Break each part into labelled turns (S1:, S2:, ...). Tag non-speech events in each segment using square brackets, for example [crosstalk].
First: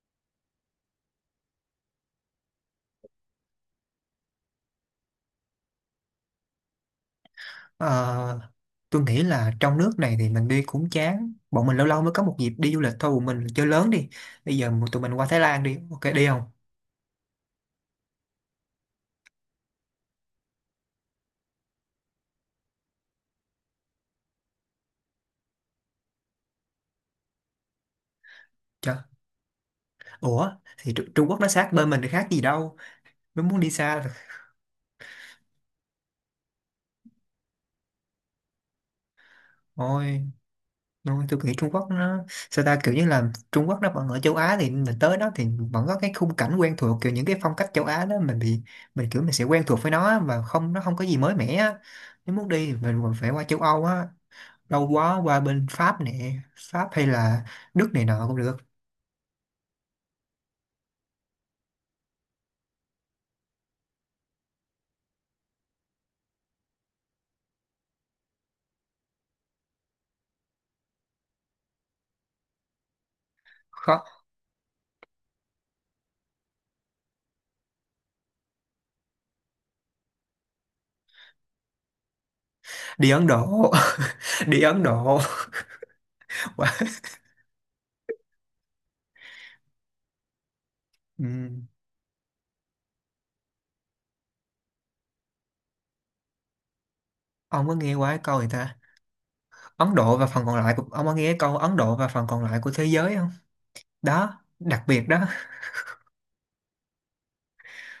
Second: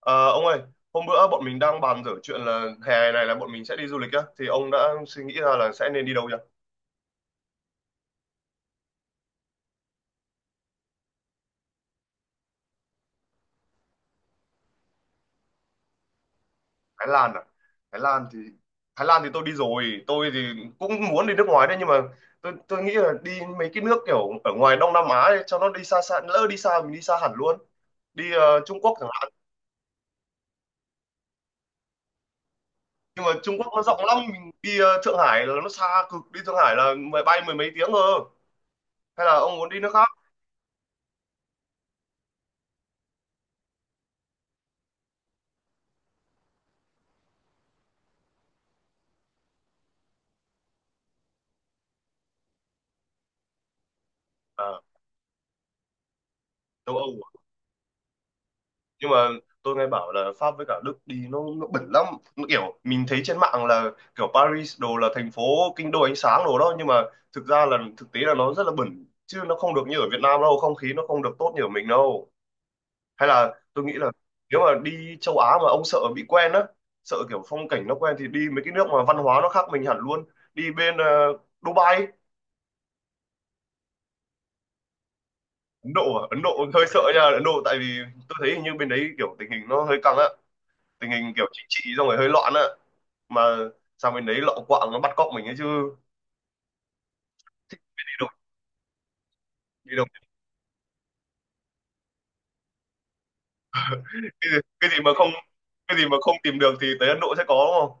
S1: Ờ, ông ơi, hôm bữa bọn mình đang bàn dở chuyện là hè này là bọn mình sẽ đi du lịch á, thì ông đã suy nghĩ ra là sẽ nên đi đâu chưa?
S2: Ờ, tôi nghĩ là trong nước này thì mình đi cũng chán. Bọn mình lâu lâu mới có một dịp đi du lịch thôi, bọn mình chơi lớn đi. Bây giờ tụi mình qua Thái Lan đi, ok đi không?
S1: Thái Lan à? Thái Lan thì Thái Lan thì tôi đi rồi, tôi thì cũng muốn đi nước ngoài đấy, nhưng mà tôi nghĩ là đi mấy cái nước kiểu ở ngoài Đông Nam Á ấy, cho nó đi xa xa, lỡ đi xa mình đi xa hẳn luôn. Đi Trung Quốc
S2: Trời,
S1: chẳng hạn.
S2: ủa thì Trung Quốc nó sát bên mình thì khác gì đâu?
S1: Nhưng mà
S2: Nếu
S1: Trung
S2: muốn đi
S1: Quốc nó
S2: xa
S1: rộng
S2: thì
S1: lắm, mình đi Thượng Hải là nó xa cực, đi Thượng Hải là mười mấy tiếng cơ. Hay là ông muốn đi nước khác?
S2: thôi thôi tôi nghĩ Trung Quốc nó, sao ta, kiểu như là Trung Quốc nó vẫn ở châu Á, thì mình tới đó thì vẫn có cái khung cảnh quen thuộc, kiểu những cái phong cách châu Á đó, mình bị mình kiểu mình sẽ quen thuộc với nó á, và không, nó không có gì mới mẻ á. Nếu muốn đi thì mình còn phải qua châu Âu á,
S1: À,
S2: lâu quá, qua bên Pháp nè, Pháp
S1: châu
S2: hay
S1: Âu.
S2: là Đức này nọ cũng được.
S1: Nhưng mà tôi nghe bảo là Pháp với cả Đức đi nó bẩn lắm. Nó kiểu mình thấy trên mạng là kiểu Paris đồ là thành phố kinh đô ánh sáng đồ đó, nhưng mà thực ra là thực tế là nó rất là bẩn, chứ nó không được như ở Việt Nam đâu, không khí nó không được tốt như ở mình đâu. Hay là tôi nghĩ
S2: Khó.
S1: là nếu mà đi châu Á mà ông sợ bị quen á, sợ kiểu phong cảnh nó quen thì đi mấy cái nước mà văn hóa nó khác mình hẳn luôn. Đi bên Dubai.
S2: Đi Ấn Độ, [laughs] đi Ấn Độ.
S1: Ấn Độ à? Ấn
S2: [laughs]
S1: Độ [laughs] hơi
S2: Qua-
S1: sợ nha. Ấn Độ tại vì tôi thấy hình như bên đấy kiểu tình hình nó hơi căng á, tình hình kiểu chính
S2: Ừm,
S1: trị xong rồi hơi loạn á, mà sang bên đấy lọ quạng nó bắt cóc mình ấy chứ.
S2: ông có
S1: Thích
S2: nghe qua
S1: đi
S2: cái
S1: đâu
S2: câu người ta Ấn
S1: đi đâu,
S2: Độ và phần còn lại của... ông có nghe cái câu Ấn Độ và phần còn lại của thế giới không? Đó,
S1: cái gì,
S2: đặc
S1: cái gì
S2: biệt
S1: mà
S2: đó.
S1: không cái gì mà không tìm được thì tới Ấn Độ sẽ có, đúng không?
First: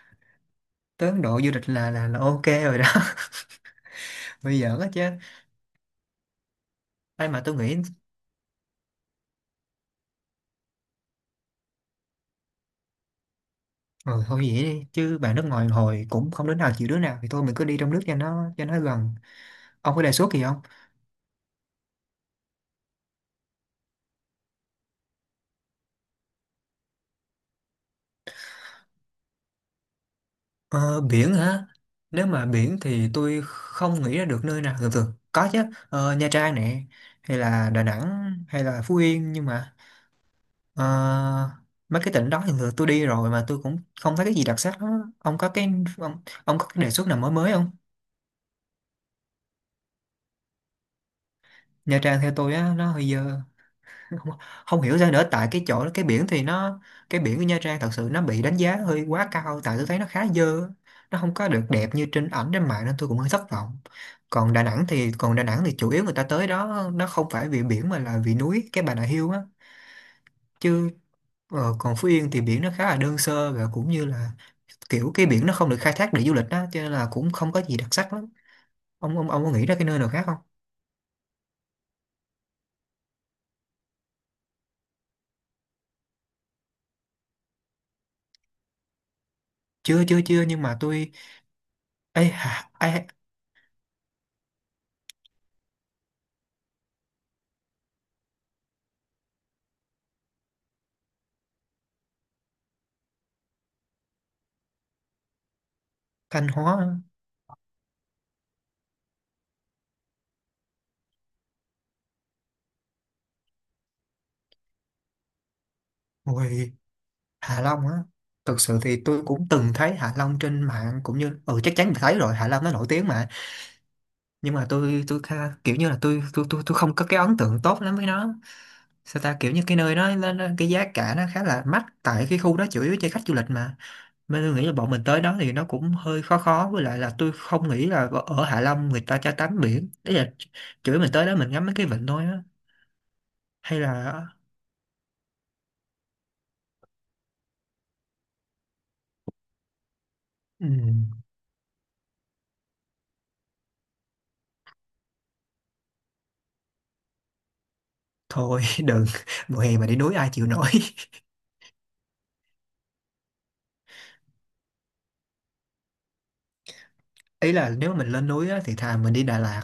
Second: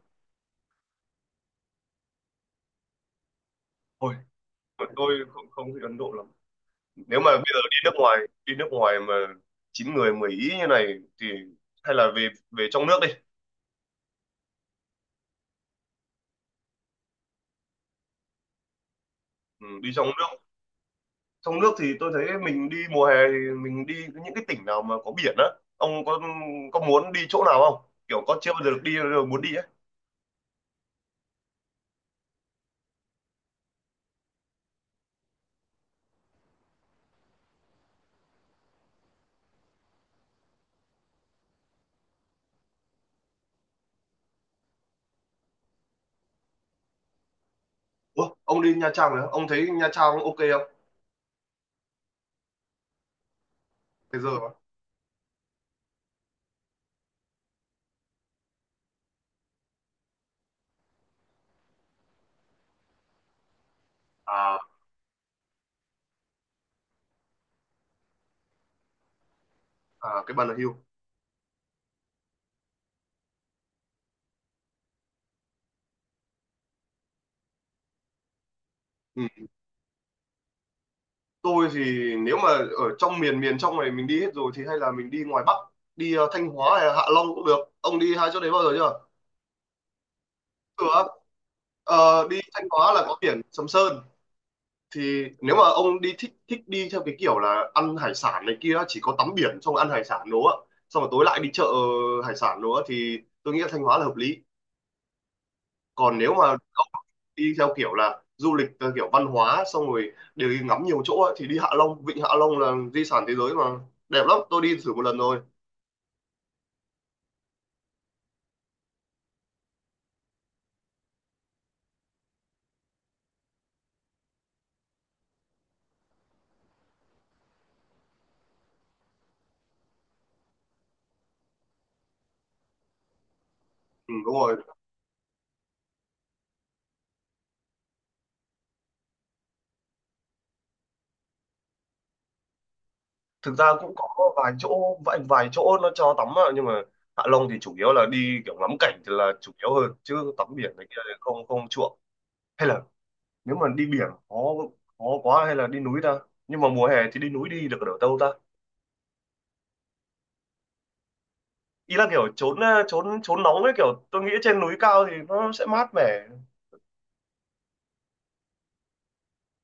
S2: Tới Ấn Độ du lịch là là ok rồi đó.
S1: Ôi,
S2: [laughs] Bây giờ á chứ.
S1: tôi không không thích Ấn Độ lắm. Nếu
S2: Ai
S1: mà
S2: mà,
S1: bây
S2: tôi
S1: giờ
S2: nghĩ.
S1: đi nước ngoài, đi nước ngoài mà chín người mười ý như này thì hay là về về trong nước đi.
S2: Ừ, thôi vậy đi, chứ bạn nước ngoài hồi cũng không đứa nào chịu đứa nào thì thôi mình cứ đi trong nước cho nó gần.
S1: Ừ, đi
S2: Ông có
S1: trong
S2: đề xuất
S1: nước.
S2: gì không?
S1: Trong nước thì tôi thấy mình đi mùa hè thì mình đi những cái tỉnh nào mà có biển á. Ông có muốn đi chỗ nào không, kiểu có chưa bao giờ được đi rồi muốn đi ấy?
S2: Ờ, biển hả? Nếu mà biển thì tôi không nghĩ ra được nơi nào. Thường thường có chứ, Ờ, Nha Trang nè, hay là Đà Nẵng, hay là Phú Yên, nhưng mà ờ, mấy cái tỉnh đó thì thường tôi đi rồi mà tôi cũng không thấy cái gì đặc sắc đó. Ông có cái, ông, ông có cái đề xuất nào mới mới không?
S1: Ủa, ông đi Nha Trang rồi á? Ông thấy Nha Trang ok không?
S2: Nha Trang theo tôi á, nó hơi dơ.
S1: Thế giờ
S2: Không,
S1: mà
S2: không hiểu sao nữa, tại cái chỗ cái biển thì nó, cái biển của Nha Trang thật sự nó bị đánh giá hơi quá cao, tại tôi thấy nó khá dơ, nó không có được đẹp như trên ảnh trên mạng nên tôi cũng hơi thất vọng.
S1: à
S2: Còn Đà Nẵng thì chủ yếu người ta tới đó nó không phải vì biển mà là vì núi, cái Bà Nà Hills á.
S1: à cái bàn là hưu.
S2: Chứ ờ, còn Phú Yên thì biển nó khá là đơn sơ và cũng như là kiểu cái biển nó không được khai thác để du lịch á, cho nên là cũng không có gì đặc sắc lắm.
S1: Ừ.
S2: Ông có nghĩ ra cái nơi nào khác không?
S1: Tôi thì nếu mà ở trong miền miền trong này mình đi hết rồi thì hay là mình đi ngoài Bắc. Đi Thanh Hóa hay là Hạ Long cũng được, ông đi hai chỗ đấy bao giờ chưa?
S2: Chưa chưa Chưa nhưng mà
S1: Cửa,
S2: tôi, ấy,
S1: Đi Thanh Hóa là có biển Sầm Sơn, thì nếu mà ông đi thích thích đi theo cái kiểu là ăn hải sản này kia, chỉ có tắm biển xong ăn hải sản đồ, xong rồi tối lại đi chợ hải sản đồ thì tôi nghĩ là Thanh Hóa là hợp lý. Còn nếu mà
S2: Thanh Hóa
S1: cậu
S2: á.
S1: đi theo kiểu là du lịch theo kiểu văn hóa, xong rồi đều đi ngắm nhiều chỗ ấy, thì đi Hạ Long. Vịnh Hạ Long là di sản thế giới mà, đẹp lắm, tôi đi thử một lần rồi.
S2: Ôi, Hạ Long á, thực sự thì tôi cũng từng thấy Hạ Long trên mạng cũng như ừ chắc chắn phải thấy rồi, Hạ Long nó nổi tiếng mà. Nhưng mà tôi kiểu như là tôi không có cái ấn tượng tốt lắm với nó, sao ta, kiểu như cái nơi đó cái giá cả nó khá là mắc, tại cái khu đó chủ yếu cho khách du lịch mà,
S1: Ừ, đúng
S2: nên tôi
S1: rồi.
S2: nghĩ là bọn mình tới đó thì nó cũng hơi khó khó, với lại là tôi không nghĩ là ở ở Hạ Long người ta cho tắm biển, đấy là chủ yếu mình tới đó mình ngắm mấy cái vịnh thôi á.
S1: Thực ra
S2: Hay
S1: cũng có
S2: là
S1: vài chỗ nó cho tắm ạ, nhưng mà Hạ Long thì chủ yếu là đi kiểu ngắm cảnh thì là chủ yếu hơn, chứ tắm
S2: ừ,
S1: biển này kia thì không không chuộng. Hay là nếu mà đi biển khó khó quá, hay là đi núi ta? Nhưng mà mùa hè thì đi núi đi được ở đâu ta?
S2: thôi [laughs] đừng, mùa hè mà đi núi ai chịu nổi.
S1: Ý là kiểu trốn ờ, trốn trốn nóng ấy, kiểu tôi nghĩ trên núi cao thì nó sẽ mát mẻ.
S2: Ý là nếu mà mình lên núi á, thì thà mình đi Đà Lạt,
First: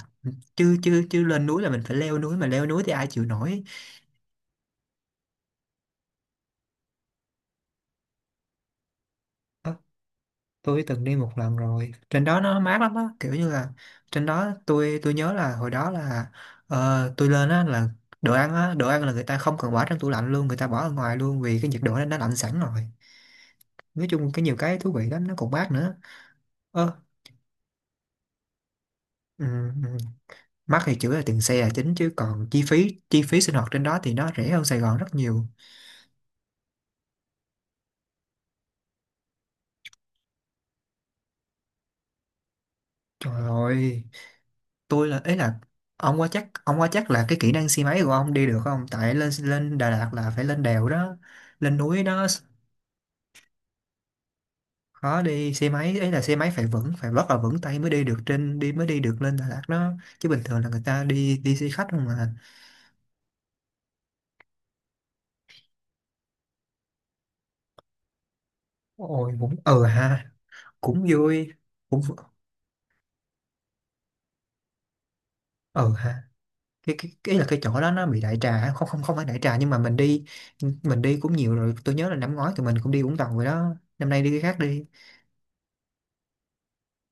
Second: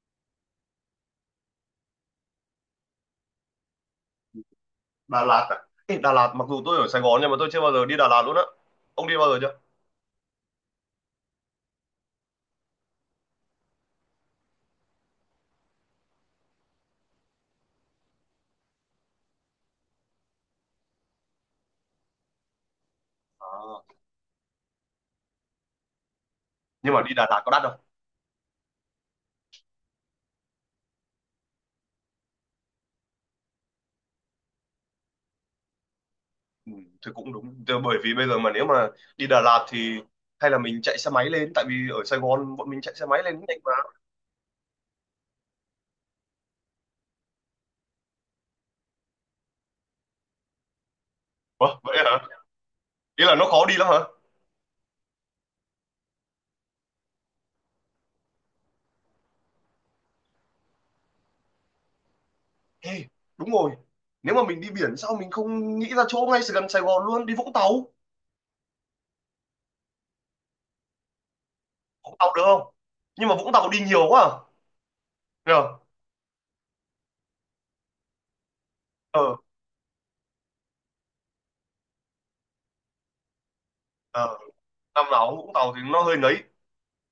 S2: chứ chứ chứ lên núi là mình phải leo núi, mà leo núi thì ai chịu nổi.
S1: Đà Lạt à? Ê, Đà Lạt mặc dù tôi ở Sài Gòn nhưng mà tôi chưa bao giờ đi Đà Lạt luôn á. Ông đi bao giờ chưa?
S2: Ờ, tôi từng đi một lần rồi, trên đó nó mát lắm á, kiểu như là trên đó tôi nhớ là hồi đó là ờ, tôi lên á là đồ ăn á, đồ ăn là người ta không cần bỏ trong tủ lạnh luôn, người ta bỏ ở ngoài luôn vì cái nhiệt độ đó nó lạnh sẵn rồi.
S1: À.
S2: Nói chung cái nhiều cái thú vị lắm, nó còn mát nữa.
S1: Nhưng
S2: Ờ.
S1: mà đi Đà Lạt có đắt không?
S2: ừm, ừm, Mắc thì chủ yếu là tiền xe là chính, chứ còn chi phí sinh hoạt trên đó thì nó rẻ hơn Sài Gòn rất nhiều.
S1: Ừ, thì cũng đúng. Thì bởi vì bây giờ mà nếu mà đi Đà Lạt thì hay là mình chạy xe máy lên, tại vì ở Sài Gòn bọn mình chạy xe máy lên
S2: Trời
S1: cũng nhanh mà.
S2: ơi, tôi là ấy là ông qua chắc là cái kỹ năng xe máy của ông đi được không, tại lên lên Đà Lạt là phải lên đèo đó,
S1: Ủa,
S2: lên
S1: vậy
S2: núi
S1: hả?
S2: đó.
S1: Ý là nó khó đi lắm hả?
S2: Khó đi xe máy, ấy là xe máy phải vững, phải rất là vững tay mới đi được, trên đi mới đi được lên Đà Lạt đó, chứ bình thường là người ta đi đi xe khách không mà.
S1: Ê, đúng rồi. Nếu mà mình đi biển sao mình không nghĩ ra chỗ ngay gần Sài Gòn luôn, đi Vũng Tàu?
S2: Ôi cũng ờ ha, cũng vui, cũng
S1: Vũng Tàu được không? Nhưng mà Vũng Tàu đi nhiều quá à? Nhờ?
S2: ờ ha. Cái là cái chỗ đó nó bị đại trà, không không không phải
S1: Ờ,
S2: đại trà nhưng mà mình đi, cũng nhiều rồi, tôi nhớ là năm ngoái tụi mình cũng đi Vũng Tàu rồi đó, năm nay đi
S1: ờ,
S2: cái khác đi.
S1: năm nào cũng Vũng Tàu thì nó hơi nấy.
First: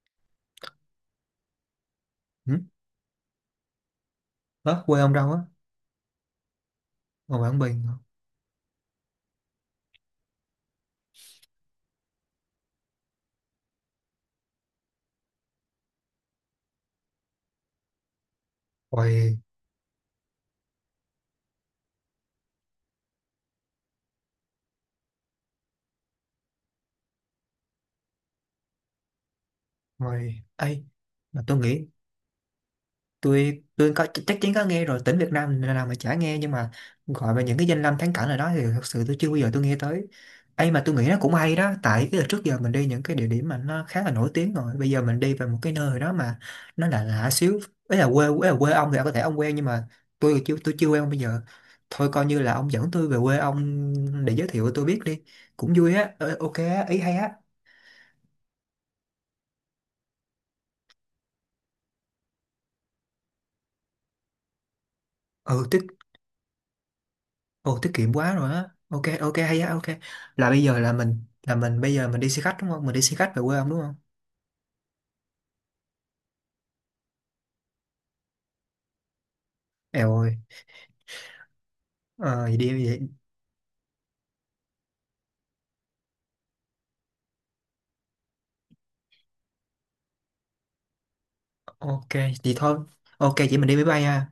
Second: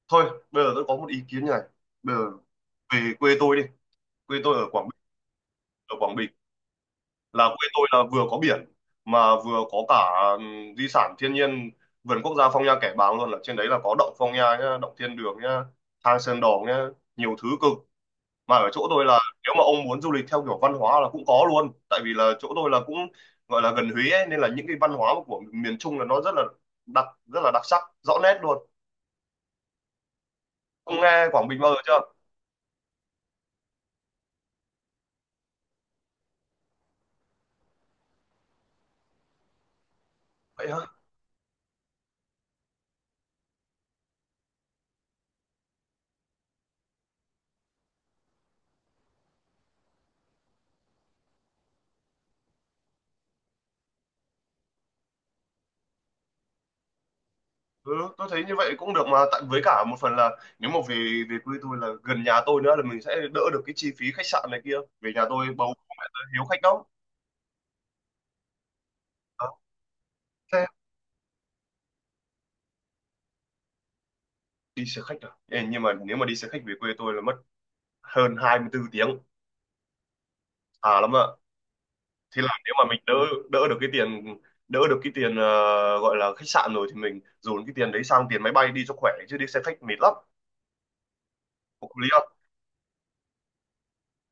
S1: Thôi, bây giờ tôi có một ý kiến như này. Bây giờ
S2: Ừ?
S1: về quê tôi đi, quê tôi ở
S2: Ủa,
S1: Quảng Bình.
S2: quê ông đâu á?
S1: Ở Quảng Bình,
S2: Ngoài
S1: là
S2: Quảng
S1: quê
S2: Bình.
S1: tôi là vừa có biển mà vừa có cả di sản thiên nhiên, vườn quốc gia Phong Nha Kẻ Bàng luôn, là trên đấy là có động Phong Nha nhá, động Thiên Đường nhá, hang Sơn đòn nhá, nhiều thứ cực. Mà ở chỗ tôi là
S2: Ôi,
S1: nếu mà ông muốn du lịch theo kiểu văn hóa là cũng có luôn, tại vì là chỗ tôi là cũng gọi là gần Huế ấy, nên là những cái văn hóa của miền Trung là nó rất là đặc, rất là đặc sắc rõ nét luôn.
S2: ôi, ấy
S1: Ông nghe
S2: mà
S1: Quảng
S2: tôi
S1: Bình bao giờ
S2: nghĩ,
S1: chưa?
S2: tôi có chắc chắn có nghe rồi, tỉnh Việt Nam nào mà chả nghe, nhưng mà gọi về những cái danh lam thắng cảnh ở đó thì thật sự tôi chưa bao giờ tôi nghe tới.
S1: Vậy.
S2: Ấy mà tôi nghĩ nó cũng hay đó, tại cái trước giờ mình đi những cái địa điểm mà nó khá là nổi tiếng rồi, bây giờ mình đi về một cái nơi đó mà nó là lạ xíu. Ấy là quê ông thì có thể ông quen, nhưng mà tôi chưa quen bây giờ. Thôi coi như là ông dẫn tôi về quê ông để giới thiệu tôi biết đi, cũng vui á. Ờ, ok á, ý hay á.
S1: Ừ, tôi thấy như vậy cũng được mà, tại với cả một phần là nếu mà về về quê tôi là gần nhà tôi nữa là mình sẽ đỡ được cái chi phí khách sạn này kia. Về nhà tôi
S2: Ừ.
S1: bầu bố mẹ tôi hiếu khách lắm.
S2: Ồ tiết kiệm quá rồi á. Ok ok
S1: Đó,
S2: hay á, ok. Là bây
S1: thế
S2: giờ là mình bây giờ mình đi xe khách đúng không? Mình đi xe khách về quê ông đúng không?
S1: đi xe khách à? Ê, nhưng mà nếu mà đi xe khách về quê tôi là mất hơn 24 tiếng
S2: Eo ơi.
S1: à, lắm ạ. Thế
S2: Ờ vậy
S1: là nếu mà
S2: đi
S1: mình
S2: vậy.
S1: đỡ đỡ được cái tiền đỡ được cái tiền gọi là khách sạn rồi thì mình dồn cái tiền đấy sang tiền máy bay đi cho khỏe, chứ đi xe khách mệt lắm. Hợp lý.
S2: Ok vậy thôi. Ok chị mình đi máy bay ha.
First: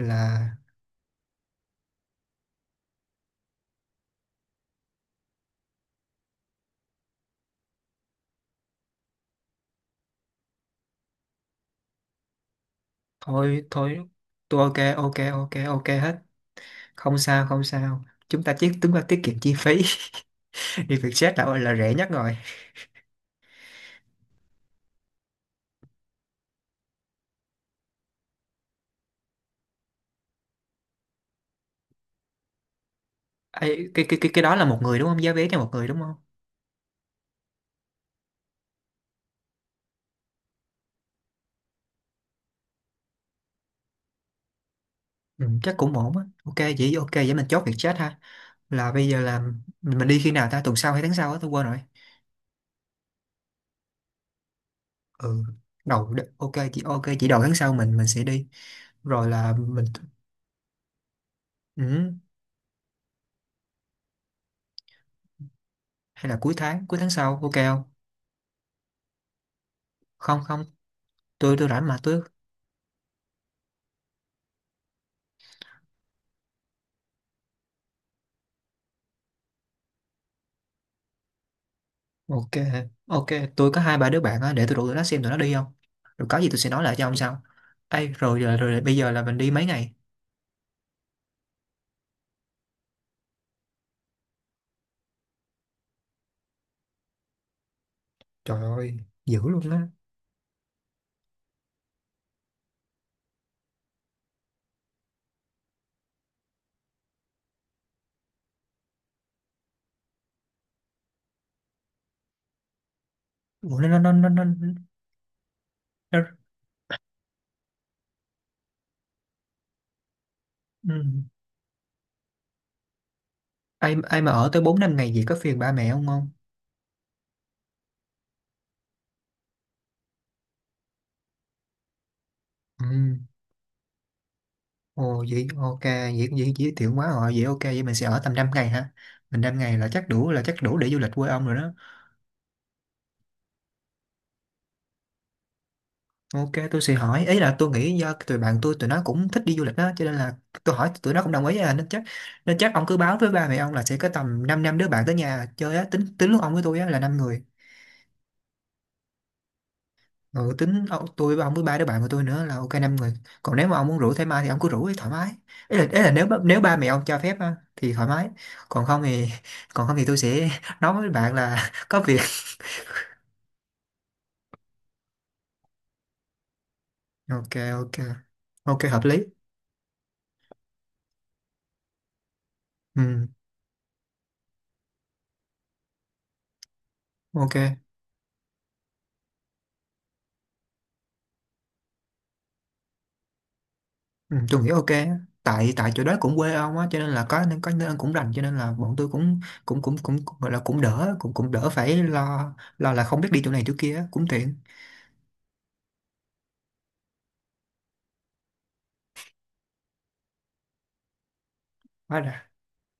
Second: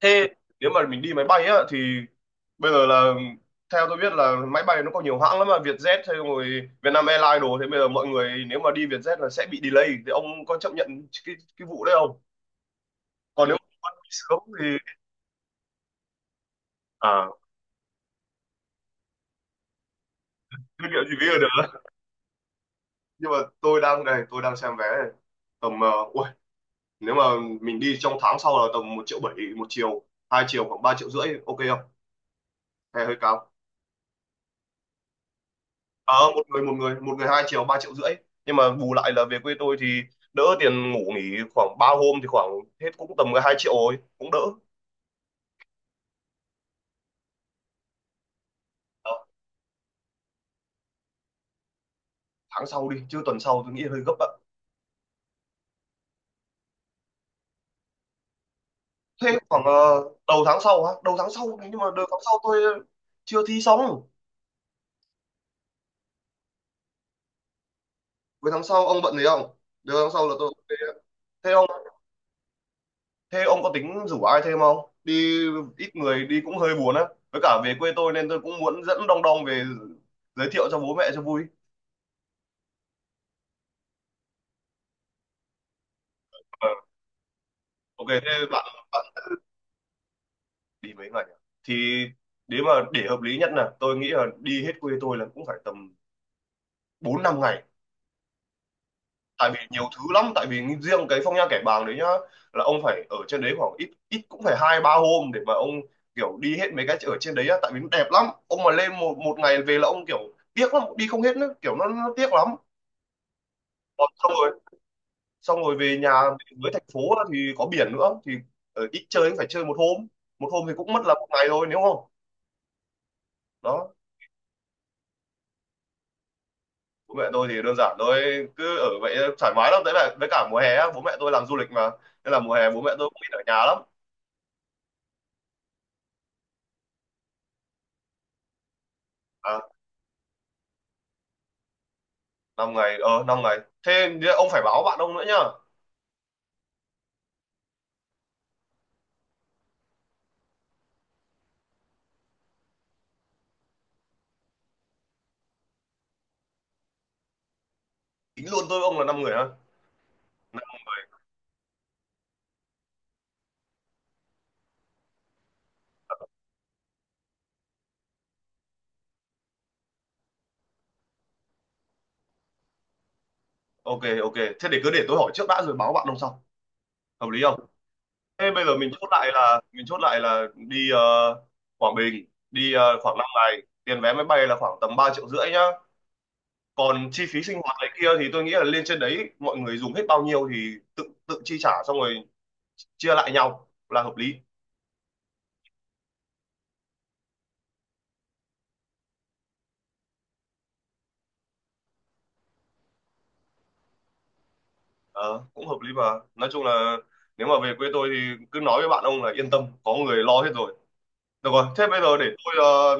S1: Thế nếu mà mình đi máy bay á thì bây giờ là theo tôi biết là máy bay nó có nhiều hãng lắm mà, Vietjet hay rồi Vietnam Airlines đồ, thế bây giờ mọi người nếu mà đi Vietjet là sẽ bị delay thì ông có chấp nhận cái vụ đấy không? Còn nếu
S2: thôi
S1: mà
S2: thôi
S1: đi sớm
S2: tôi
S1: thì,
S2: ok ok ok ok hết. Không
S1: à,
S2: sao không sao. Chúng ta tiết kiệm chi phí. [laughs]
S1: thương
S2: Đi
S1: hiệu gì bây
S2: Vietjet
S1: giờ
S2: là
S1: được.
S2: rẻ nhất rồi.
S1: Nhưng mà tôi đang đây tôi đang xem vé này. Tầm ui, nếu mà mình đi trong tháng sau là tầm 1,7 triệu một chiều, hai chiều khoảng 3,5 triệu, ok không, hay hơi cao?
S2: Ê, cái đó là một người đúng không? Giá vé cho một người đúng
S1: Ờ,
S2: không?
S1: một người, hai triệu, ba triệu rưỡi, nhưng mà bù lại là về quê tôi thì đỡ tiền ngủ nghỉ, khoảng ba hôm thì khoảng hết cũng tầm cái hai triệu rồi, cũng đỡ.
S2: Ừ, chắc cũng ổn á. Ok vậy mình chốt Vietjet ha. Là bây
S1: Ờ,
S2: giờ là mình đi khi nào ta? Tuần sau hay tháng sau á, tôi quên rồi.
S1: tháng sau đi chứ tuần sau tôi nghĩ hơi gấp ạ.
S2: Ừ, ok chị đầu tháng sau mình sẽ đi, rồi
S1: Thế
S2: là
S1: khoảng
S2: mình,
S1: đầu tháng sau á, đầu tháng sau nhưng mà đầu
S2: ừ,
S1: tháng sau tôi chưa thi xong.
S2: hay là cuối tháng sau ok không?
S1: Cuối tháng sau ông bận gì không? Đầu tháng sau là
S2: không
S1: tôi
S2: không
S1: về. thế
S2: tôi
S1: ông
S2: tôi rảnh mà tôi,
S1: thế ông có tính rủ ai thêm không? Đi ít người đi cũng hơi buồn á, với cả về quê tôi nên tôi cũng muốn dẫn đong đong về giới thiệu cho bố mẹ cho vui.
S2: ok ok. Tôi có hai ba đứa bạn á, để tôi rủ tụi nó xem tụi nó đi không, rồi có gì tôi
S1: Ờ,
S2: sẽ nói lại cho ông sau.
S1: ok.
S2: Ấy rồi,
S1: Thế
S2: rồi
S1: bạn
S2: rồi bây giờ là mình đi mấy ngày.
S1: đi mấy ngày à? Thì nếu mà để hợp lý nhất là tôi nghĩ là đi hết quê tôi là cũng phải tầm 4 5 ngày,
S2: Trời ơi, dữ
S1: tại vì
S2: luôn
S1: nhiều
S2: á.
S1: thứ lắm, tại vì riêng cái Phong Nha Kẻ Bàng đấy nhá, là ông phải ở trên đấy khoảng ít ít cũng phải hai ba hôm để mà ông kiểu đi hết mấy cái ở trên đấy á, tại vì nó đẹp lắm. Ông mà lên một một ngày về là ông kiểu tiếc lắm, đi không hết nữa, kiểu nó tiếc lắm.
S2: Ủa,
S1: Còn xong rồi xong rồi về nhà,
S2: nó.
S1: với thành phố á, thì có biển nữa thì ở ít chơi cũng phải chơi một hôm, một hôm thì cũng mất
S2: Ừ.
S1: là một ngày thôi, nếu không đó.
S2: Ai ai mà ở tới bốn năm ngày gì có phiền ba mẹ không không?
S1: Bố mẹ tôi thì đơn giản thôi, cứ ở vậy thoải mái lắm, đấy là với cả mùa hè á, bố mẹ tôi làm du lịch mà, nên là mùa hè bố
S2: Ừ.
S1: mẹ tôi cũng ít ở nhà lắm.
S2: Ồ vậy ok vậy, vậy giới thiệu quá rồi vậy, ok vậy mình sẽ ở tầm 5 ngày hả, mình năm
S1: À,
S2: ngày là chắc đủ để du lịch quê ông rồi đó.
S1: năm ngày, năm ngày, thế ông phải báo bạn ông nữa nhá.
S2: Ok tôi sẽ hỏi, ý là tôi nghĩ do tụi bạn tôi tụi nó cũng thích đi du lịch đó, cho nên là tôi hỏi tụi nó cũng đồng ý à, nên chắc ông cứ báo với ba mẹ ông là sẽ có tầm 5 năm năm đứa bạn tới nhà chơi á, tính tính lúc ông với tôi á là năm người.
S1: Tính luôn tôi với ông là năm người ha.
S2: Ừ, tính ông, tôi với ông với ba đứa bạn của tôi nữa là ok năm người. Còn nếu mà ông muốn rủ thêm ai thì ông cứ rủ ấy, thoải mái. Ý là nếu nếu ba mẹ ông cho phép á, thì thoải mái. Còn không thì [laughs] còn không thì tôi sẽ [laughs] nói với bạn là [laughs] có việc.
S1: Ok ok, thế để cứ để tôi hỏi trước đã rồi báo bạn ông sau, hợp lý
S2: ok
S1: không?
S2: ok
S1: Thế bây giờ
S2: Ok
S1: mình
S2: hợp
S1: chốt
S2: lý.
S1: lại là mình chốt lại là đi Quảng Bình, đi khoảng 5
S2: Ừ,
S1: ngày, tiền vé máy bay là khoảng tầm 3 triệu rưỡi nhá. Còn chi phí sinh hoạt
S2: ok.
S1: này kia thì tôi nghĩ là lên trên đấy mọi người dùng hết bao nhiêu thì tự tự chi trả, xong rồi chia lại nhau là hợp lý.
S2: Ừ, tôi nghĩ ok á. Tại tại chỗ đó cũng quê ông á, cho nên là có nên cũng rành, cho nên là bọn tôi cũng cũng cũng cũng, cũng gọi là cũng đỡ, cũng cũng đỡ phải lo, lo là không biết đi chỗ này chỗ kia á, cũng tiện.
S1: Ờ, cũng hợp lý mà. Nói chung là nếu mà về quê tôi thì cứ nói với bạn ông là yên tâm có người lo hết rồi. Được rồi, thế bây giờ
S2: Quá
S1: để
S2: đã.
S1: tôi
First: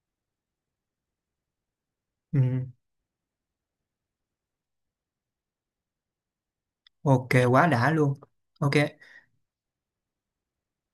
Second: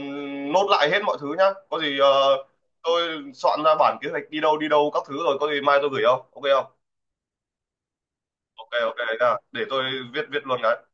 S1: nốt lại hết mọi thứ nhá. Có gì
S2: Ừ,
S1: tôi soạn ra bản kế hoạch đi đâu các thứ rồi có gì mai tôi gửi, không ok không?
S2: ok. Quá đã luôn.
S1: Ok
S2: Ok.
S1: ok nha, để tôi viết viết luôn cái.